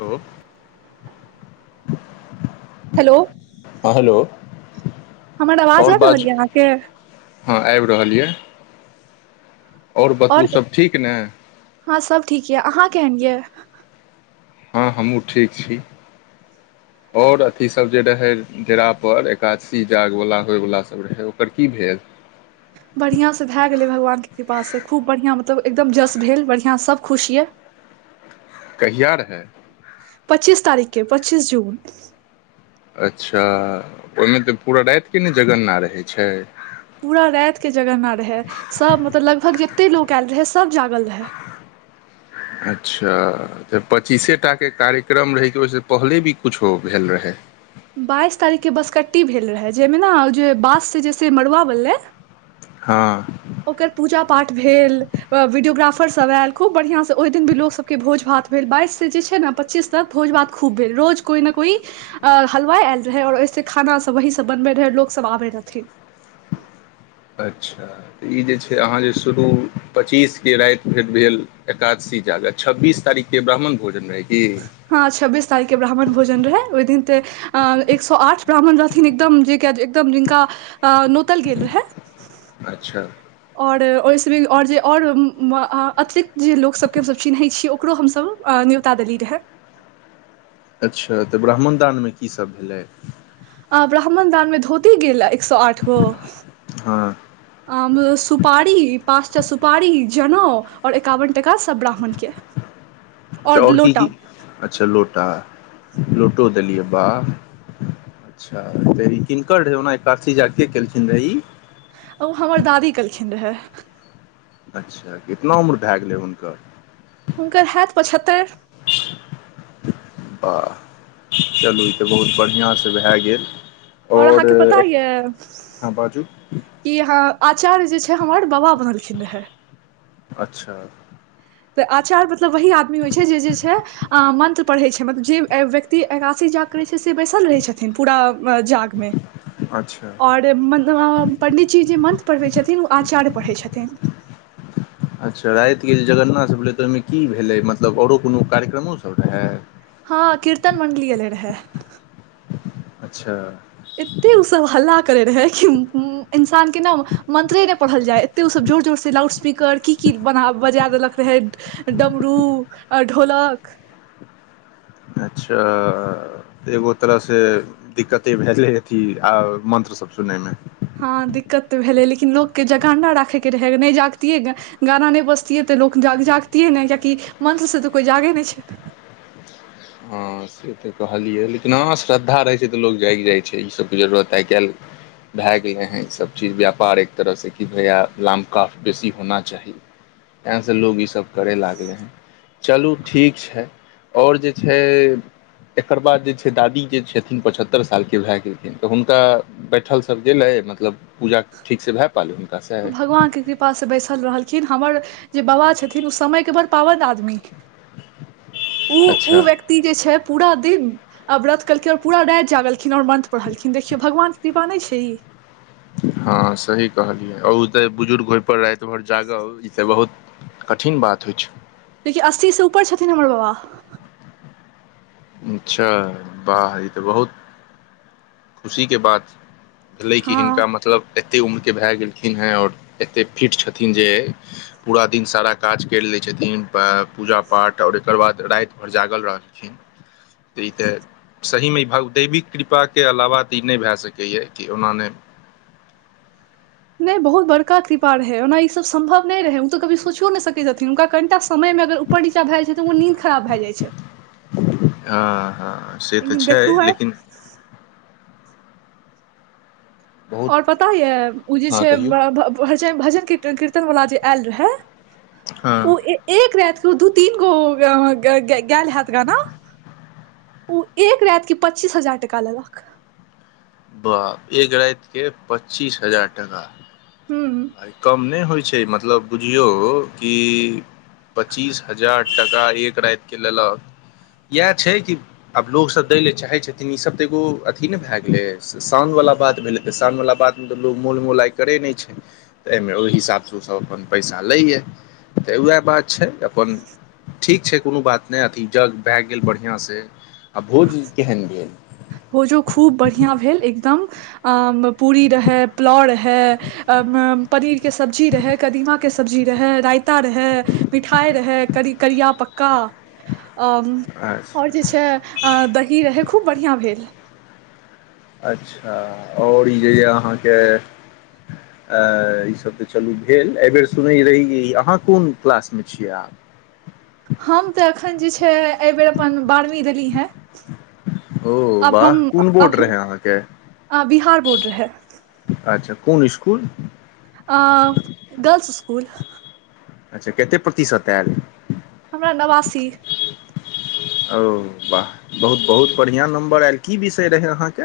तो हेलो हँ हेलो हमर आवाज आओर आबि रहल बाजू यऽ अहाँके हँ आबि रहल यए बतबू आओर सभ ठीक ने हँ सब ठीक यऽ अहाँ केहन यए हँ हमहूँ ठीक छी आओर अथीसभ जे रहै डेरापर एकादशी जागवला होइवला सब रहै ओकर की भेल [inaudible] बढ़िआँसँ भए गेलै भगवानके कृपासँ खूब बढ़िआँ मतलब एकदम जश भेल बढ़िआँ सभ खुश यए कहिया रहै पच्चीस तारीक के पच्चीस जून अच्छा ओहिमे तऽ पूरा रातिके ने जगन्ना रहै छै पूरा रात के जगरना रहै सब मतलब लगभग ज के लोक ऐल रहै सब जागल रहै अच्छा तऽ पच्चीसे टा के कार्यक्रम रहै कि ओहिसँ पहिले भी किछो भेल रहै बाइस तारीखके बँसकट्टी भेल रहै जाहिमे ने जे बाँससँ जेैस मरुआ बनलै हँ ओकर पूजा पाठ भेल वीडियोग्राफर सब आयल खूब बढ़िआं से ओहि दिन भी लोक सबके भोज भात भेल बाइस से जे छै ने पच्चीस तक भोज भात खूब भेल रोज कोइ ने कोइ अ हलवाइ आयल रहै आओर ऐसे खाना सब वह सब बनबै रहै लोक सब आबै रहथिन [inaudible] अच्छा तऽ ई जे छै। अहाँ जे शुरू पचीसके राति भेट भेल एकादशी जागत छब्बीस तारीखके ब्राह्मण भोजन रहै की हँ छब्बीस तारीख के ब्राह्मण भोजन रहै ओहि दिन ते अ एक सए आठ ब्राह्मण रहथिन एकदम जे एकदम जिनका नोतल गेल रहै अच्छा आओर ओहिसँ आओर जे आओर अतिरिक्त जे लोकसके हमस चिन्है छी ओकरो हमसब न्यूता देलिए रहै अच्छा तऽ ब्राह्मणदानमे कीसभ भेलै अ ब्राह्मण दान मे धोती गेल एक सए आठ गो हँ आ सुपारी पाँचटा सुपारी जनेउ और एकावन टका सब ब्राह्मण के और लोटा ुटा लोटो दलियअ बा अच्छा ते किनक रहै ओना एकाशी जागके केलखिन रह ई ओ हमर दादी कलखिन रहए अच्छा कितना उम्र भए गेलै हुनकर हुनकर होत पचहत्तर आ चलू ई तऽ बहुत बढ़िआँसँ भए गेल आओर अहाँके पता य हँ बाजू कि यहाँ आ आचार्य जे छै हमर बाबा बनलखिन रहै अच्छा तऽ आचार्य मतलब वही आदमी होइ छै, जे छै, अ मंत्र पढ़ै छै, मतलब जे व्यक्ति एकासी जाग करै छै। से बैसल रहै छथिन पूरा जाग मे अच्छा ओर म पंडितजी जे मंत्र पढ़बै छथिन ओ आचार्य पढ़ै। छथिन अच्छा राातिके जे जगरनासभ भेलै तऽ ओहिमे की भेलै मतलब आओरो कोनो कार्यक्रमोसभ रहै हँ, कीर्तन मण्डलियल रहै अच्छा एते ओ सब हल्ला करे रहै कि इंसान के ने मंत्रे नय पढ़ल जाय एते ओ सब जोर जोर से लाउ स्पीकर की की बना बजा देलक रहै डमरू आ ढोलक अच्छा एगो तरह से दिक्कते भएै अथी आ मंत्र सब सुनय मे हँ दिक्कत तऽ भेलै लेकिन लोक के जगाणा राखे के रहै अगर नहि जागतियै ग गाना नय बजतियै तऽ लोक जाग जागतियै नय कियकि मन्त्रसँ तऽ कोइ जागे नहि छै [inaudible] हँ से तऽ कहलियै लेकिन हँ श्रद्धा रहैत छै तऽ लोक जाग जाय छै ईसभके जरूरत आइ काल्हि भए गेले हैं ई सब चीज व्यापार एक तरह से कि भैया लाम काफ बेसी होना चाही तै से लोग ईसभ करय लागलय हैं चलू ठीक छै, और जे छै एकर बाद जे छै। दादी जे छथिन पचहत्तर साल के भए गेलखिन तऽ हुनका बैठल सब गेलै ए मतलब पूजा ठीक से भै भगवान के कृपा से बैसल रहलखिन हमर जे बाबा छथिन ओ समय के बर पाबनि आदमी ओ ओ अच्छा व्यक्ति जे छै। पूरा दिन आ व्रत केलखिन और पूरा रायत जागलखिन और मन्त्र पढ़लखिन देखियौ भगवानके कृपा नहि छै। ई हँ, सही कहलियै आ ओ तऽ बुजुर्ग होयप रायत भर जागह ई त बहुत कठिन बात होइ छै। देखिए अस्सीसँ ऊपर छथिन हमर बाबा अच्छा बाह ई तऽ बहुत खुशी के बात भेलै कि हिनका हँ मतलब एते उम्र के भए गेलखिन हे और एते फिट छथिन जे पूरा दिन सारा काज कर ले छथिन तीन पा पूजा पाठ और एकर बाद रायत भर जागल रहलखिन तऽ ई तऽ सहीमे ई भदैविक कृपाके अलावा तऽ ई नय भए सकैए कि ओना नहि [inaudible] नहि बहुत बड़का कृपा रहै ओना ईसभ सम्भव नय रहै ओ तऽ कभी सोचियो नय सकै छथिन हुनका कनिटा समय घर ऊपर नीचा भए जाइ छै तऽ व नीद खराब भए जाइ छै हँ हँ से तऽ लेकिन छै देखू आइ लेकिन बहुत और पता ऐ ओ जे हँ छै कहियौ बरा भ भ भजन कीर्तन कीर्तन वला जे आयल रहै हँ ओ ए एक रायत दू दू तीन गो ग ग गैल हैत गाना ओ एक रायत के पच्चीस हजार टाका लेलक बाप एक राति के पच्चीस हजार टाका हूँ कम नय होइ छै छै मतलब बुझियौ कि पच्चीस हजार टका एक रायत के लेलक इएह छै कि आब लोकोगसभ दै ल चाहै छथिन ईसभ तऽ एगो अथी नय भए गेलै सागव बला बात भेलै तऽ शाम वाला बात मे त लोग मोल मोलय करे नय छै तऽ एहिमे ओहि हिसाब सँ ओसभ अपन पैसा लैए तऽ उएह बात छै अपन ठीक छै कोनो बात नय अथी जग भऐ गेल बढ़िआँ सँ आ भोज केहन भेल भोजो खूब बढ़िआँ भेल एकदम अ पूरी रहै पुलाव रहै अ पनीर के सब्जी रहै कदीमा के सब्जी रहै राय पत्ता रहे मिठाइ रहै कर करिया पक्का अ ओर अच्छा जे छै दही रहै खूब बढ़िआँ भेल अच्छा आओर यह ई अहाँके अ ईसभ तऽ चलू भेल एहिबेर सुनैत रही अहाँ कोन क्लास मे छियै आब हम तऽ एखन जे छै एहिबेर अपन बारहवीं देली हेँ ओ आब वाह हम कोन आब बोड हम रहे अहाँके अ, बिहार बोर्ड रहै अच्छा कोन स्कूल आ गर्ल्स स्कूल अच्छा कते प्रतिशत आयल हमरा नवासी ओ वाह बहुत बहुत बढ़िआँ नम्बर आयल की विषय रहै अहाँके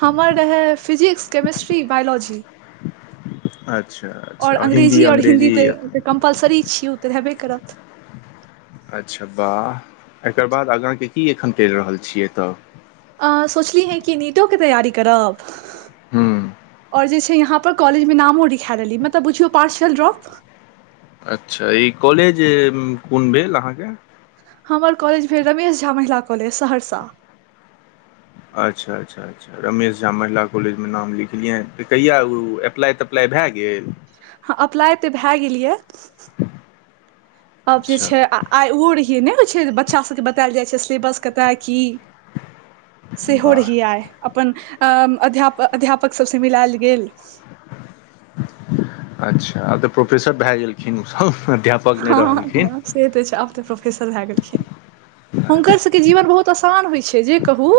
हमर रहै फिजिक्स और अंग्रेजी और हिन्दी तऽ कम्पलसरी छिय उ तऽ रहबे करत अच्छा वाह एकर बाद आगाँ के की एखन कैर रहल छियै तऽ अ सोचली हे कि नीटोे तैयारी करब ह्म और जे छै यहाँ कॉलेज मे नामो लिखा लेली मतलब बुझियौ पार्सल ड्रॉप अच्छा ई कॉलेज कोन भेल अहाँके हमर कॉलेज भेल रमेश झा महिला कॉलेज सहरसा अच्छा अच्छा अच्छा रमेश झा महिला कॉलेज मे नाम लिखलियै त कहिया अप्लाई तप्लाई भए गेल हँ अप्लाय तऽ भए गेल यै आब जे अच्छा छै आ आइ ओहो रहियै नहि होइ छै बच्चासभके बतायल जाइ छै सिलेबस कतय की सेहो रहियै वाह आइ अपन अ्म अध्याप अध्यापक सबसँ मिलाएल गेल अच्छा आब तऽ प्रोफेसर भए गेलखिन उ हँ ह ह से तऽ छै आब तऽ प्रोफेसर भए गेलखिन हुनकर अच्छा, सभके जीवन बहुत आसान होइत छै जे कहू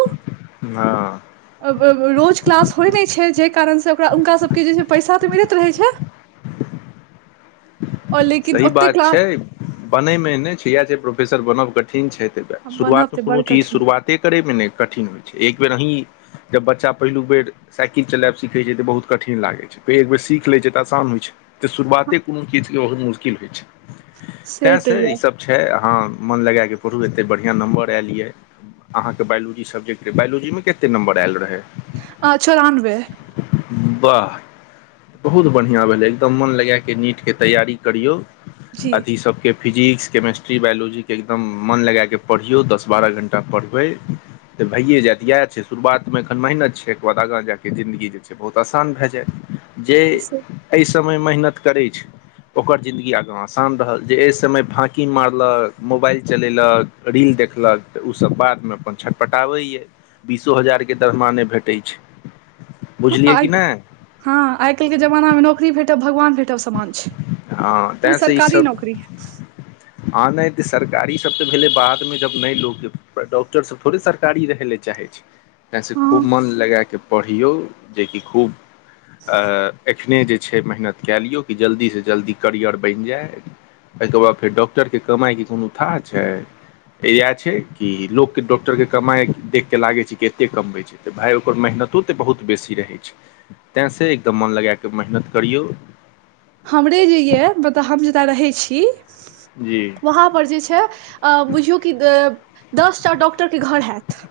हँ अब अब रोज क्लास होइ नहि छै जेहि कारणसँ ओकरा हुनका सबके जेछै पैसा तऽ मिलैत रहै छै और लेकिन सही ओते बात क्लास छै बनयमेने छै इएह छै प्रोफेसर बनब कठिन छै बनब शुरुआतमे तऽ बड़ कोनो चीज कठिन शुरुआते करयमे ने कठिन होइ छै एक बेर अहीं जब बच्चा पहिलु बेर साइकिल चलायब सीखै छै तऽ बहुत कठिन लागै छै फेर एक बेर सीख लैत छै तऽ आसान होइत छै तऽ शुरुआते कोनो चीज के बहुत मुश्किल होइ छै तें से ई सब छै हँ मन लगाय कऽ पढ़ु एते बढ़िआँ नम्बर आयल यै अहाँके बायोलॉजी सब्जेक्ट बायोलजी मे कते नम्बर आयल रहय आ चौरानबे वाह बहुत बढ़िया भेले एकदम मन लगा के नीट के तैयारी करियौ जी अथी सबके फिजिक्स केमेस्ट्री बायोलॉजी के एकदम मन लगाएकऽ पढ़ियौ दस बारह घण्टा पढ़बै तऽ भइए जायत इएह छै शुरुआतमे एखन मेहनत छै ओके बाद आगाँ जा कऽ जिन्दगी जे छै बहुत आसान भए जायत जे से एहि समय मेहनत करैत छै ओकर जिंन्दगी आगाँ आसान रहल जे एहि समय फाँकि मारलक मोबाइल चलेलक रील देखलक तऽ ओसभ बादमे अपन छटपटाबैए बीसो हजार के दरमाहा नै भेटैत छै हँ बुझलियै आइ कि नहि काल्हि के जमानामे नौकरी भेटत भगवान भेटब समान छै हँ ओभी सरकारी नौकरी हँ नहि तऽ सरकारीसभ तऽ भेलै बादमे जब नहि लोकके डॉक्टरसभ थोड़े सरकारी रहय ले चाही छै तै से हँ खूब मन लगैके पढ़ियौ जेकि खूब अ एखने जे छै मेहनत कए लियौ कि जल्दी सँ जल्दी करियर बनि जाय एहिके बाद फेर डॉक्टरके कमाइके कोनो थाह छै इएह छै कि लोकके डॉक्टर के कमाइ देख के लागे छै कि एते कमबै छै त भाय ओकर मेहनत तो तऽ बहुत बेसी रहै छै तैं से एकदम मन लगै के मेहनत करियौ हमरे जे यै मतलब हम जतय रहैत छी जी वहाँ पर जे छै अ बुझियौ कि अ दसटा डॉक्टर के घर हैत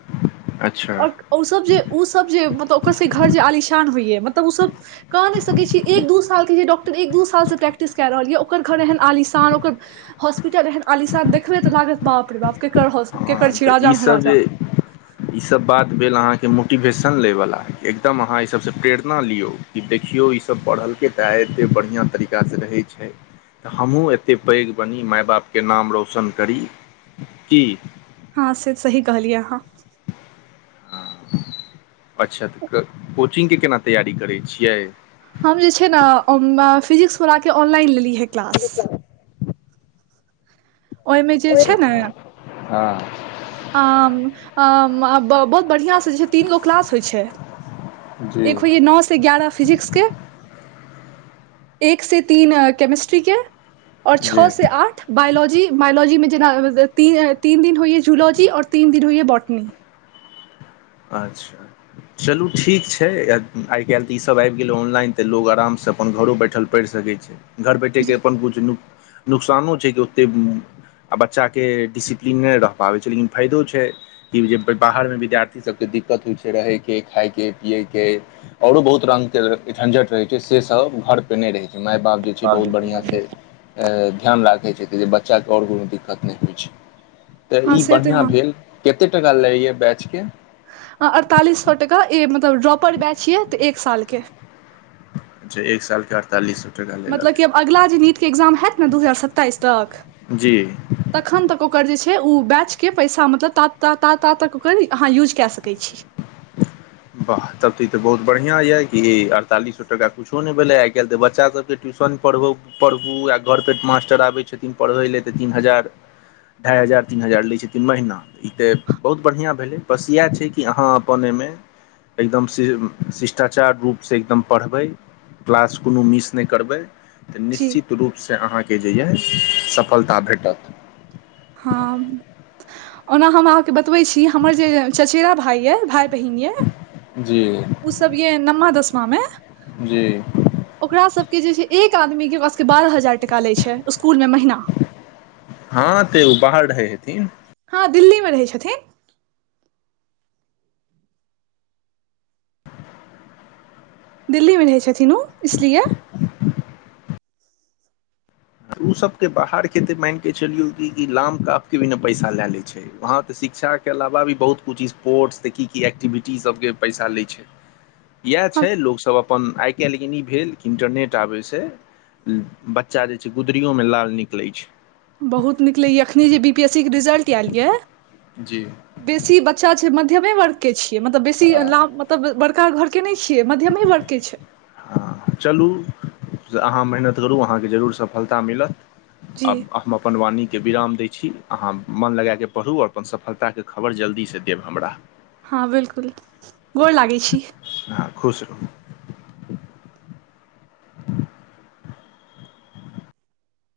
अच्छा और ओ सब जे ओ सब जे मतलब ओकर सब घर जे आलिशान होइय मतलब ओ सब कह नहि सकै छी एक दू साल के डॉक्टर एक दू साल से प्रैक्टिस कए रहल यै ओकर घर एहन आलिशान ओकर हॉस्पिटल एहन आलिशान देखबै त लागत बाप रे बाप केकर हास हँ केकर छी तऽ राजा ईसभ महाराजा जे ईसभ बात अहाँके मोटिवेशन ले वाल एकदम अहाँ ई सबसँ प्रेरणा लियौ कि देखियौ ई सब पढ़ल तऽ एते बढ़िया तरीका से रहे छै। तऽ हमहूँ एतेक पैघ बनी माय बापके नाम रौशन करी की हँ, से सही कहलिय आहा अच्छा तऽ कोचिंग के केना तैयारी करै छियै हम जे छै ने फिजिक्सवला के ऑनलाइन लेलिय हे क्लास ओहिमे जे छैय न हँ आ आ ब बहुत बढ़िया सँ तीनगो क्लास होए छैय जी एक होइए नओ से ग्यारह फिजिक्स के एक से तीन केमिस्ट्री के आऔर छओ जी से आठ बायोलॉजी लॉजी मे जेना तीन दिन होइय जूलॉजी आर तीन दिन होइए बॉटनी अच्छा चलू ठीक छै आइ काल्हि तऽ ईसभ आबि गेलै ऑनलाइन तऽ लोक आरामसँ से अपन घरो बैठल पढ़ि सकै छै घर बैठयके अपन किछु न नुकसानो छै कि ओत्ते आ बच्चाके डिसिप्लीन नहि र पाबैत छै लेकिन फायदो छै कि जे बाहर मे विद्यार्थी सब के दिक्कत होइ छै रहे के खाय के पियए के औरो बहुत रंग के झंझट रहे छै से सब घरपर नहि रहै छै माय बाप जे छै बहुत बढ़िआँ सँ ध्यान राखैत छै जे बच्चाके आओर कोनो दिक्कत नहि होइ छै तऽ हँ ई से तऽ बढ़िआँ हँ भेल कते टका लैयए बैच के आ अड़तालीस सए टका ई मतलब ड्रॉपर बैच य तऽ एक सालके अच्छा एक साल के अड़तालिस मतलब कि आब अगिला जे नीटके एक्जाम हयैत ने दू हजार सत्ताइस तक जी तखन तक ओकर जे बेच के पइसा मतलब त त अ आ ओकर यूज के सकय छि। वाह तब ती तऽ बहुत बढ़ियां यए कि अड़तालीसो टका कुछो नहि भेलै आइ काल्हि तऽ बच्चा सबके ट्यूशन पढ़ू आ घर पर मास्टर आबै छथिन पढ़ै लए तऽ तीन हजार ढ़ाइ हजार तीन हजार लैत छथिन महीना ई तऽ बहुत बढ़िआँ भेलै बस इएह छै, कि अहाँ अपन एहिमे एकदम शि शिष्टाचार रूपसँ एकदम पढ़बै क्लास कोनो मिस नहि करबै तऽ जी निश्चित रूपसँ अहाँकेँ जे यए सफलता भेटत हँ, ओना हम अहाँके बतबै छी। हमर जे चचेरा भाई य भाय बहिन ये जी ओ सब ये नमा दसमा मे जी ओकरा सबके जे छै, एक आदमी के पास बारह हजार लय छेय स्कूल मे महीना हँ तऽ ओ बाहर रहै हेथिन हँ दिल्लीमे रहै छथिन दिल्लीमे रहै छथिन ओ इसलिए ओ सबके बाहर खेते मानिक चलियौ लाम कापके बिना पैसा लए ले छै। वहाँ तऽ शिक्षाके अलावा भी बहुत किछ स्पोर्ट्स त की की एक्टिविटी सबके पैसा लै छै। इएह हँ छै। लोक सब अपन अपन आइ काल्हि लेकिन ई भेल कि इन्टरनेट आबैसँ बच्चा जे गुदरीयो में लाल निकलैत छै। बहुत नीक लैए एखने जे बी पीएस सी के रिजल्ट आयल यए बेसी बच्चा छै, मध्यमे वर्ग के छियै, मतलब बेसी लाभ मतलब बड़का घर नहि छ मध्यम वर्गके छै, से अहाँ मेहनत करू अहाँकेँ जरूर सफलता मिलत जी आ हम अपन वाणी के विराम दै छी अहाँ मन लगााकऽ पढ़ूओर अपन सफलताके खबर जल्दीसँ देब हमरा हाँ बिल्कुल गोर लागै छी। हाँ, खुश रहू